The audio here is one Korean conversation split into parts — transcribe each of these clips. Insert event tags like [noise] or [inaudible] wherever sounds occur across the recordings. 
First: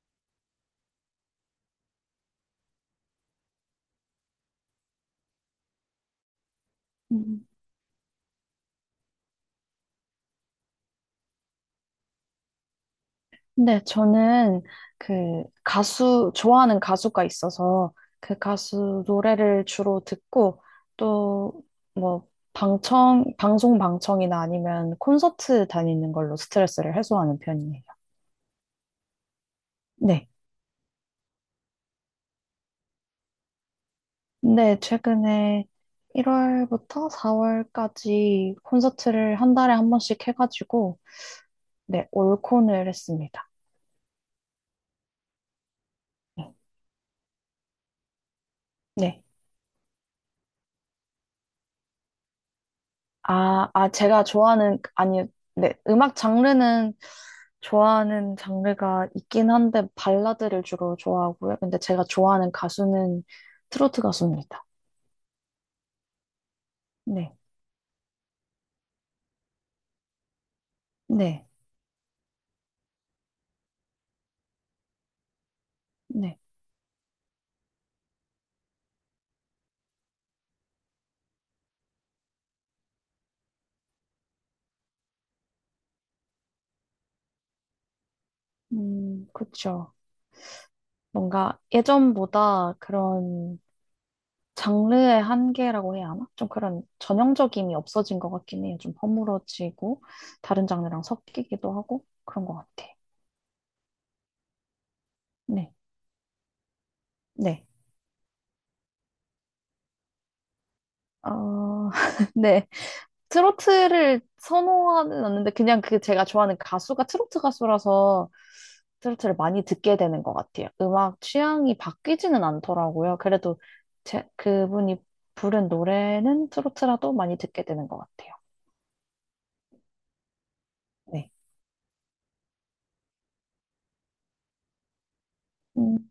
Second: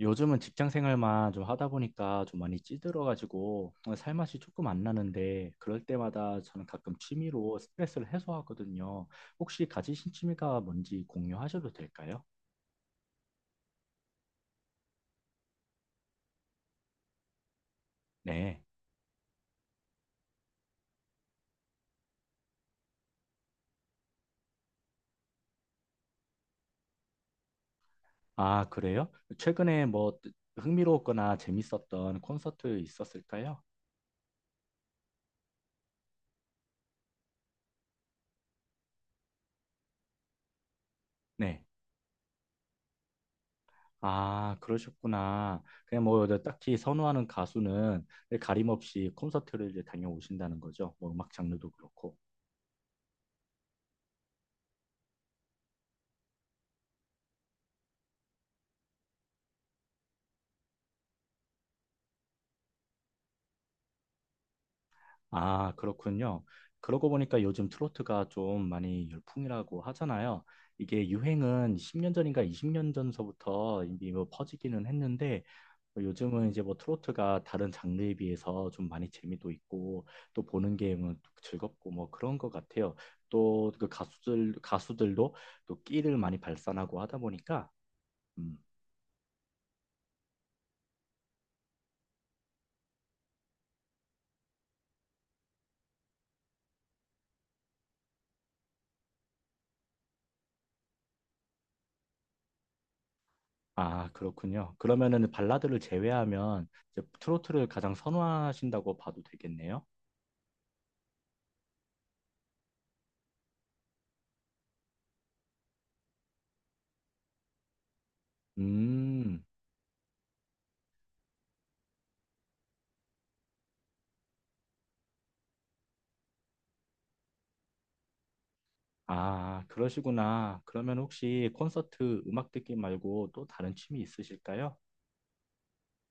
요즘은 직장 생활만 좀 하다 보니까 좀 많이 찌들어가지고 살맛이 조금 안 나는데 그럴 때마다 저는 가끔 음. 취미로 스트레스를 해소하거든요. 혹시 가지신 취미가 뭔지 공유하셔도 될까요? 근데 저는 그 가수, 좋아하는 가수가 있어서 그 네. 가수 노래를 주로 듣고 또 뭐 방송 방청이나 아니면 콘서트 다니는 걸로 스트레스를 해소하는 편이에요. 아, 그래요? 최근에 뭐 네. 흥미로웠거나 재밌었던 콘서트 있었을까요? 근데 최근에 1월부터 4월까지 콘서트를 한 달에 한 번씩 해가지고 네. 네, 올콘을 했습니다. 아, 그러셨구나. 그냥 뭐 딱히 선호하는 가수는 가림 없이 네. 콘서트를 이제 다녀오신다는 거죠. 뭐 음악 장르도 그렇고. 제가 좋아하는, 아니, 네, 음악 장르는 좋아하는 장르가 있긴 한데, 발라드를 주로 좋아하고요. 근데 제가 좋아하는 가수는 트로트 가수입니다. 아, 그렇군요. 그러고 네, 보니까 요즘 트로트가 좀 많이 열풍이라고 하잖아요. 이게 네, 유행은 10년 전인가 20년 전서부터 이미 뭐 퍼지기는 했는데 뭐 네. 요즘은 이제 뭐 트로트가 다른 장르에 비해서 좀 많이 재미도 있고 또 보는 게뭐 즐겁고 뭐 그런 것 같아요. 또 그 가수들도 또 끼를 많이 발산하고 하다 보니까 음, 그쵸. 뭔가 예전보다 그런 장르의 한계라고 해야 하나? 좀 그런 전형적임이 없어진 것 같긴 해요. 좀 허물어지고, 다른 장르랑 섞이기도 하고, 그런 것 같아. 아, 그렇군요. 그러면은 네, 발라드를 제외하면 이제 네. 트로트를 가장 선호하신다고 봐도 되겠네요. 어, [laughs] 네. 트로트를 선호하는 않는데 그냥 그 제가 좋아하는 가수가 트로트 가수라서 트로트를 음, 많이 듣게 되는 것 같아요. 음악 취향이 바뀌지는 않더라고요. 그래도 제, 그분이 부른 노래는 트로트라도 많이 듣게 되는 것 같아요. 아, 그러시구나. 그러면 네. 혹시 콘서트 음악 듣기 말고 또 다른 취미 있으실까요? 음,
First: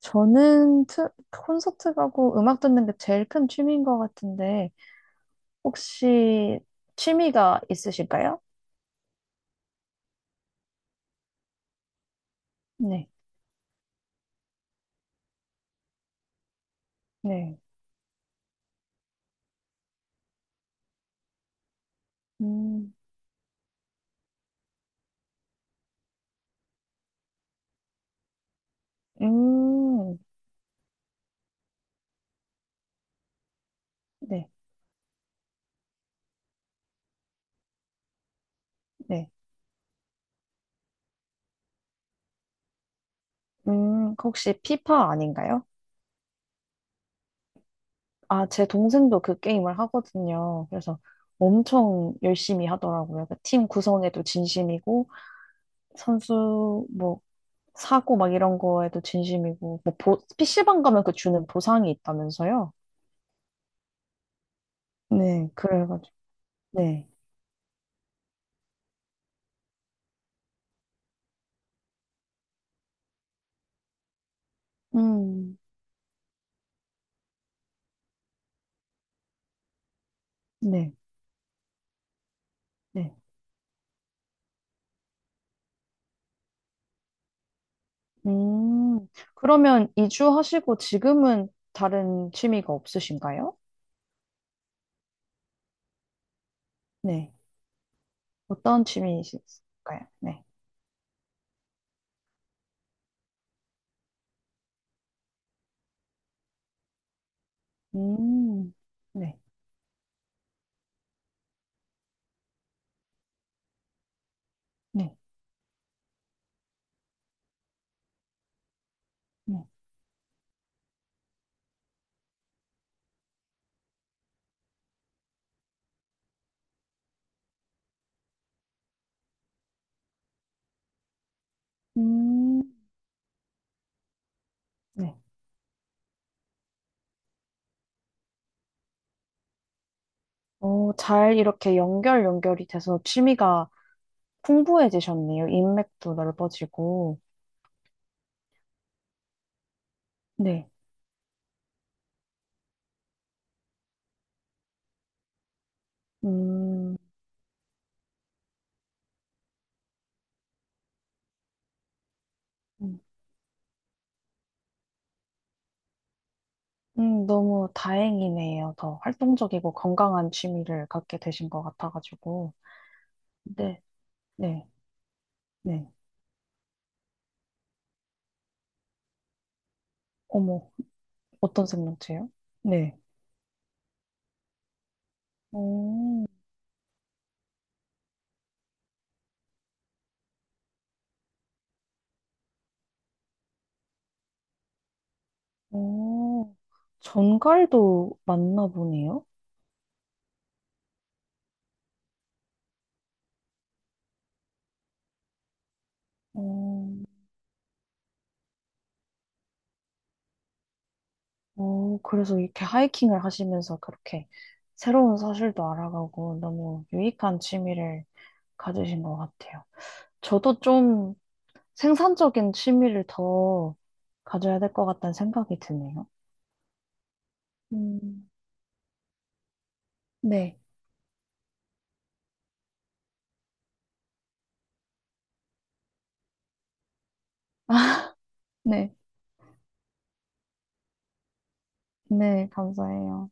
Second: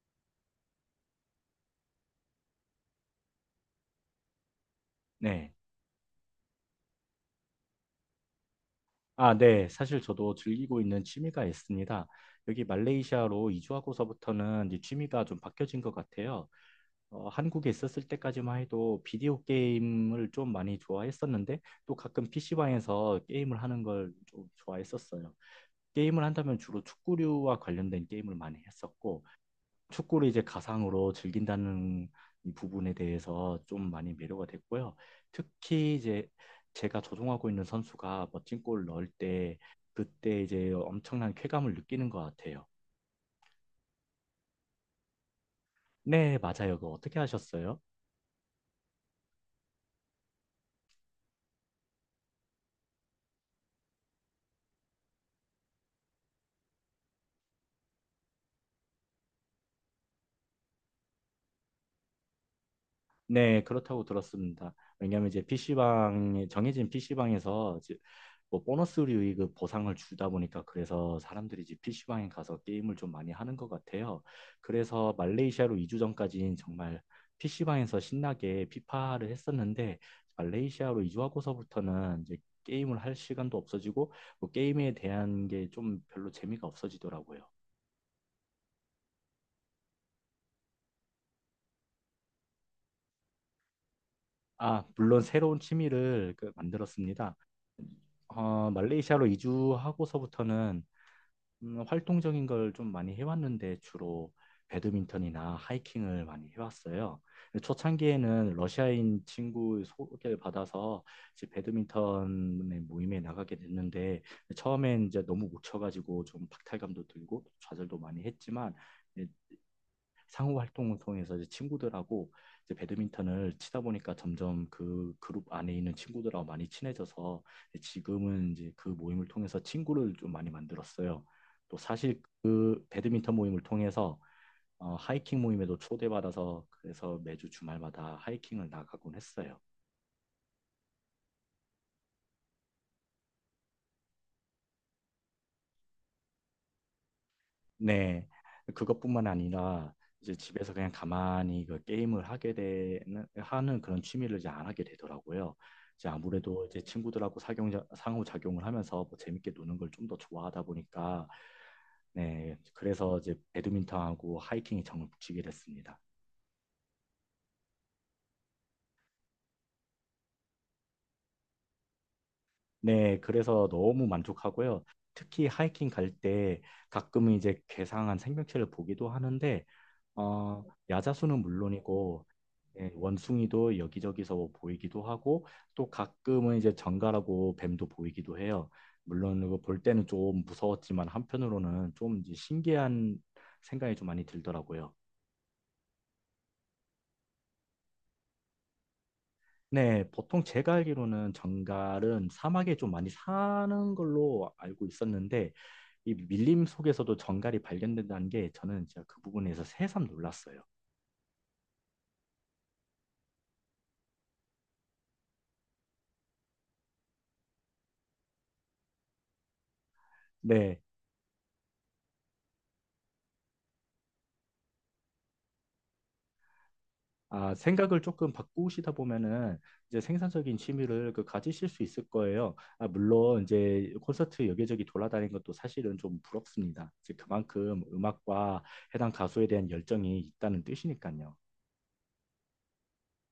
저는 콘서트 가고 음악 듣는 게 제일 큰 취미인 것 같은데 네. 혹시 취미가 있으실까요? 아, 네. 사실 저도 즐기고 있는 취미가 있습니다. 여기 네. 말레이시아로 이주하고서부터는 이제 취미가 좀 바뀌어진 것 같아요. 어, 네. 한국에 있었을 때까지만 해도 비디오 게임을 좀 많이 좋아했었는데 또 가끔 음, PC방에서 게임을 하는 걸 좀 좋아했었어요. 게임을 한다면 주로 축구류와 관련된 게임을 많이 했었고 음, 축구를 이제 가상으로 즐긴다는 이 부분에 대해서 좀 많이 매료가 네. 됐고요. 특히 이제 제가 조종하고 있는 선수가 멋진 골을 넣을 네. 때 그때 이제 엄청난 쾌감을 느끼는 것 같아요. 그 혹시 피파 아닌가요? 네, 맞아요. 그거 어떻게 하셨어요? 아, 제 동생도 그 게임을 하거든요. 그래서 엄청 열심히 하더라고요. 그팀 구성에도 진심이고, 선수 뭐 사고 막 이런 거에도 진심이고, 뭐 PC방 가면 그 주는 보상이 있다면서요? 네, 그렇다고 들었습니다. 왜냐하면 이제 네, 그래가지고. PC방에 정해진 네. PC방에서 뭐 보너스류 그 보상을 주다 보니까 그래서 사람들이 이제 PC방에 가서 게임을 좀 많이 하는 것 같아요. 그래서 음, 말레이시아로 2주 전까지는 정말 PC방에서 신나게 피파를 했었는데 네, 말레이시아로 이주하고서부터는 이제 게임을 할 네. 시간도 없어지고 뭐 게임에 대한 게 좀 별로 재미가 없어지더라고요. 음, 그러면 이주하시고 지금은 다른 취미가 없으신가요? 아, 물론 새로운 취미를 그 네. 만들었습니다. 어, 어떤 말레이시아로 취미이실까요? 네. 이주하고서부터는 활동적인 걸 좀 많이 해왔는데 주로 배드민턴이나 하이킹을 많이 해왔어요. 초창기에는 음, 러시아인 네. 친구 소개를 받아서 이제 배드민턴의 모임에 나가게 됐는데 처음엔 네, 이제 너무 못 쳐가지고 좀 박탈감도 들고 좌절도 많이 했지만 네. 상호 활동을 통해서 이제 친구들하고 이제 배드민턴을 치다 보니까 점점 그 그룹 안에 있는 친구들하고 많이 친해져서 지금은 이제 그 모임을 통해서 친구를 좀 많이 만들었어요. 또 사실 음, 그 배드민턴 모임을 통해서 어, 네. 하이킹 모임에도 초대받아서 그래서 매주 주말마다 하이킹을 나가곤 했어요. 어, 잘 이렇게 연결이 돼서 취미가 풍부해지셨네요. 인맥도 넓어지고. 네, 그것뿐만 아니라 이제 네. 집에서 그냥 가만히 그 게임을 하게 되는 하는 그런 취미를 이제 안 하게 되더라고요. 이제 아무래도 이제 음, 친구들하고 상호작용을 하면서 뭐 재밌게 노는 걸 좀 더 좋아하다 보니까 네, 음, 그래서 이제 배드민턴하고 하이킹이 정을 붙이게 됐습니다. 너무 다행이네요. 더 활동적이고 건강한 취미를 갖게 되신 것 같아가지고. 네, 그래서 네, 너무 네, 만족하고요. 특히 하이킹 네. 갈 때 가끔은 이제 괴상한 생명체를 보기도 하는데 어, 어머, 야자수는 어떤 물론이고 생명체요? 예, 네. 원숭이도 여기저기서 보이기도 하고 또 오, 가끔은 이제 정갈하고 뱀도 보이기도 해요. 물론 이거 볼 때는 좀 무서웠지만 한편으로는 좀 이제 신기한 생각이 좀 많이 들더라고요. 오, 전갈도 맞나 보네요. 네, 보통 제가 알기로는 정갈은 사막에 좀 많이 사는 걸로 알고 있었는데 이 밀림 오, 속에서도 정갈이 발견된다는 게 저는 진짜 그 부분에서 새삼 놀랐어요. 어, 그래서 이렇게 하이킹을 하시면서 그렇게 새로운 사실도 알아가고 너무 유익한 취미를 가지신 것 같아요. 저도 네, 좀 생산적인 취미를 더 가져야 될 것 같다는 생각이 드네요. 아, 생각을 음, 조금 바꾸시다 보면은 이제 생산적인 네, 취미를 그 가지실 수 있을 거예요. 아, 물론 이제 콘서트 여기저기 돌아다니는 것도 사실은 좀 부럽습니다. 이제 그만큼 음악과 네, 해당 가수에 대한 열정이 있다는 뜻이니까요. 네, 감사해요.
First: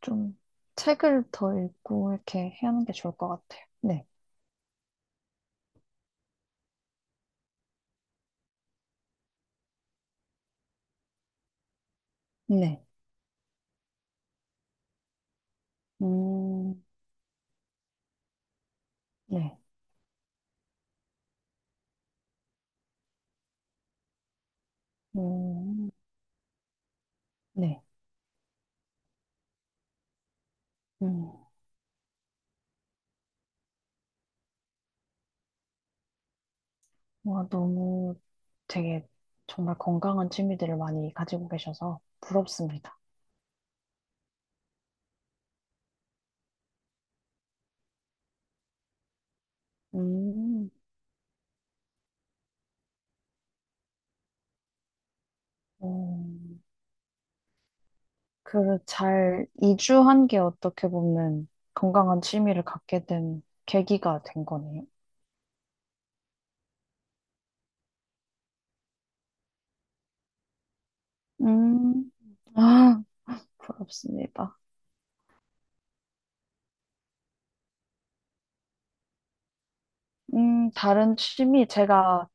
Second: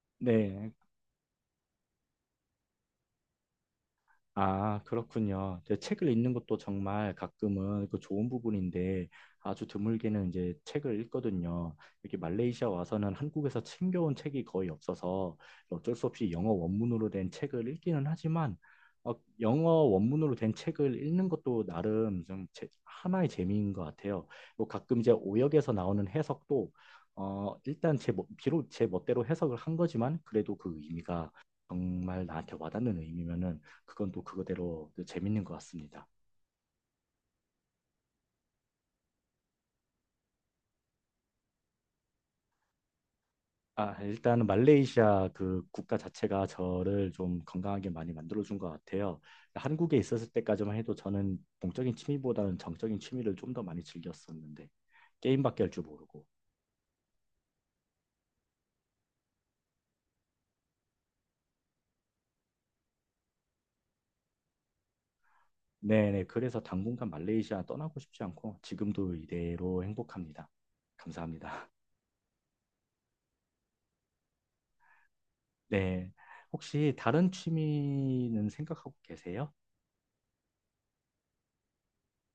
좀 네. 책을 더 읽고 이렇게 해야 하는 게 좋을 것 같아요. 네, 아, 그렇군요. 이제 책을 읽는 것도 정말 가끔은 그 좋은 부분인데 아주 드물게는 이제 책을 읽거든요. 여기 말레이시아 네, 와서는 한국에서 챙겨온 책이 거의 없어서 어쩔 수 없이 영어 음, 원문으로 된 책을 읽기는 하지만 어, 네, 영어 원문으로 된 책을 읽는 것도 나름 좀 하나의 재미인 것 같아요. 뭐 가끔 이제 오역에서 음, 나오는 해석도 어, 네, 일단 비록 제 멋대로 해석을 한 거지만 그래도 그 의미가 음. 정말 나한테 와닿는 의미면은 그건 또 그거대로 또 재밌는 것 같습니다. 와, 너무 되게 정말 건강한 취미들을 많이 가지고 계셔서 부럽습니다. 아, 일단은 말레이시아 그 국가 자체가 저를 좀 건강하게 많이 만들어준 것 같아요. 한국에 있었을 음, 때까지만 해도 저는 동적인 취미보다는 정적인 취미를 좀 더 많이 즐겼었는데 게임밖에 할 줄 모르고. 음, 그 잘 이주한 게 어떻게 보면 건강한 취미를 갖게 된 계기가 된 거네요. 네네. 그래서 당분간 말레이시아 떠나고 싶지 않고 지금도 이대로 행복합니다. 감사합니다. 음, 아, 부럽습니다. [laughs] 네. 혹시 다른 취미는 생각하고 계세요? 다른 취미, 제가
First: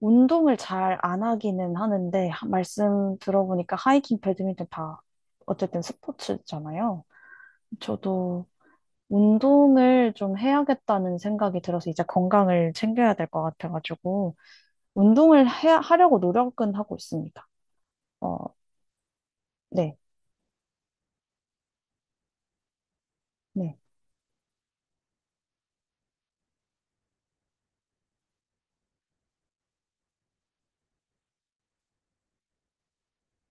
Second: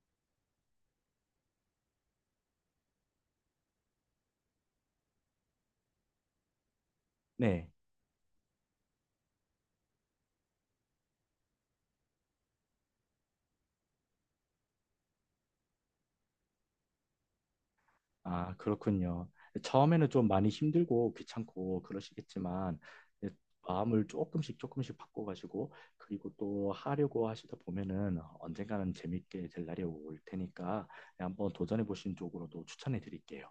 운동을 잘 안 하기는 하는데, 말씀 들어보니까 하이킹, 배드민턴 다 어쨌든 스포츠잖아요. 네. 저도 운동을 좀 해야겠다는 생각이 들어서 이제 건강을 챙겨야 될 것 같아가지고 하려고 노력은 하고 있습니다. 어, 아, 그렇군요. 네, 처음에는 좀 많이 힘들고 귀찮고 그러시겠지만 이제 네, 마음을 조금씩 조금씩 바꿔가지고 그리고 또 하려고 하시다 보면은 언젠가는 재밌게 될 날이 올 테니까 한번 도전해 보신 쪽으로도 추천해 드릴게요.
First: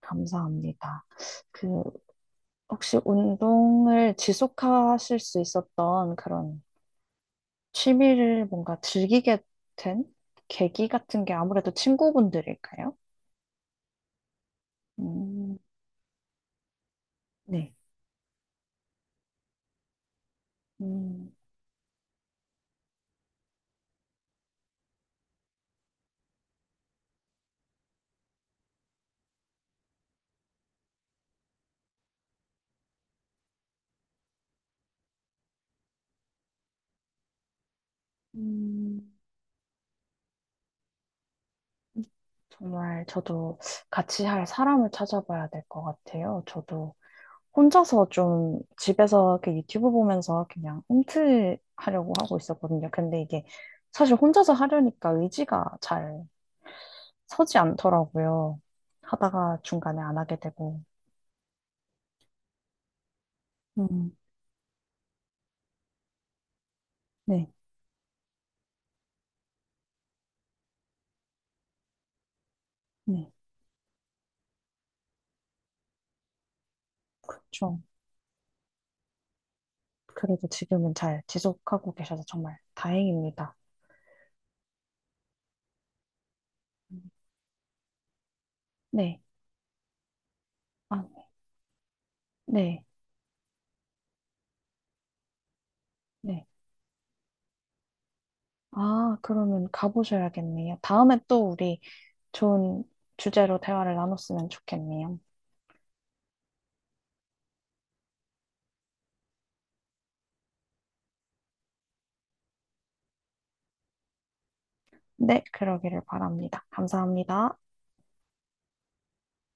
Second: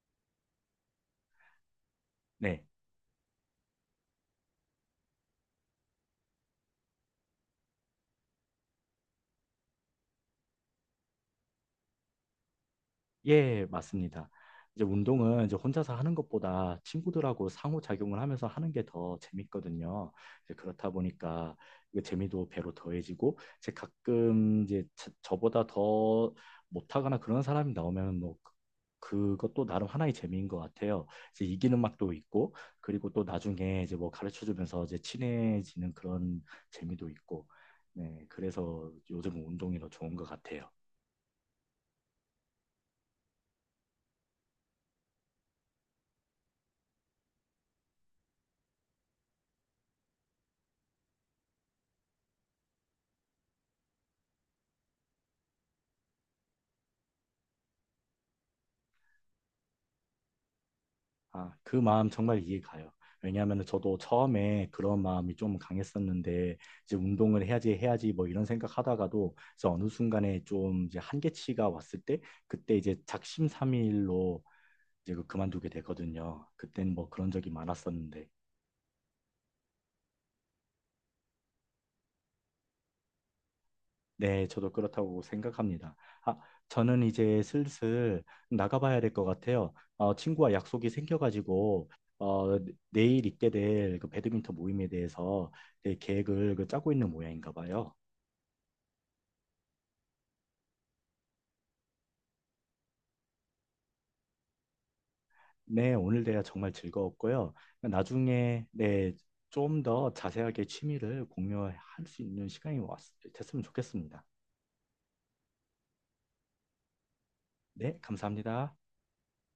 감사합니다. 그 네. 혹시 운동을 지속하실 수 있었던 그런 취미를 뭔가 즐기게 된 계기 같은 게 아무래도 친구분들일까요? 예, 맞습니다. 이제 운동은 이제 음, 혼자서 하는 것보다 친구들하고 네, 상호작용을 하면서 하는 게 더 재밌거든요. 이제 그렇다 음, 보니까 그 재미도 배로 더해지고, 제 가끔 이제 저보다 더 못하거나 그런 사람이 나오면 뭐 그것도 나름 하나의 재미인 것 같아요. 이제 이기는 맛도 있고, 그리고 또 나중에 이제 뭐 가르쳐 주면서 이제 친해지는 그런 재미도 있고, 네, 그래서 음. 요즘 운동이 더 좋은 것 같아요. 정말 저도 같이 할 사람을 찾아봐야 될 것 같아요. 저도 혼자서 좀 집에서 이렇게 유튜브 보면서 그냥 움트하려고 하고 있었거든요. 근데 이게 사실 혼자서 하려니까 의지가 잘 서지 않더라고요. 하다가 중간에 안 하게 되고. 아, 그 마음 정말 이해가요. 왜냐하면 저도 음, 처음에 그런 마음이 좀 강했었는데 이제 운동을 네, 해야지 해야지 뭐 이런 생각하다가도 이제 어느 순간에 좀 이제 한계치가 왔을 때 그때 이제 네. 작심삼일로 이제 그만두게 되거든요. 그땐 뭐 그런 적이 그렇죠. 많았었는데 그래도 지금은 잘 지속하고 계셔서 정말 다행입니다. 네, 저도 그렇다고 생각합니다. 아, 음, 저는 이제 슬슬 나가봐야 될 네. 것 같아요. 어, 친구와 약속이 아, 생겨가지고 어, 네, 네. 내일 있게 될 그 배드민턴 모임에 대해서 네, 네. 계획을 그 짜고 있는 모양인가 봐요. 아, 그러면 가보셔야겠네요. 다음에 또 우리 좋은 주제로 대화를 나눴으면 좋겠네요. 네, 오늘 대화 정말 즐거웠고요. 나중에 네, 좀 더 자세하게 취미를 공유할 수 있는 시간이 됐으면 좋겠습니다. 네, 그러기를 바랍니다. 감사합니다. 네, 감사합니다.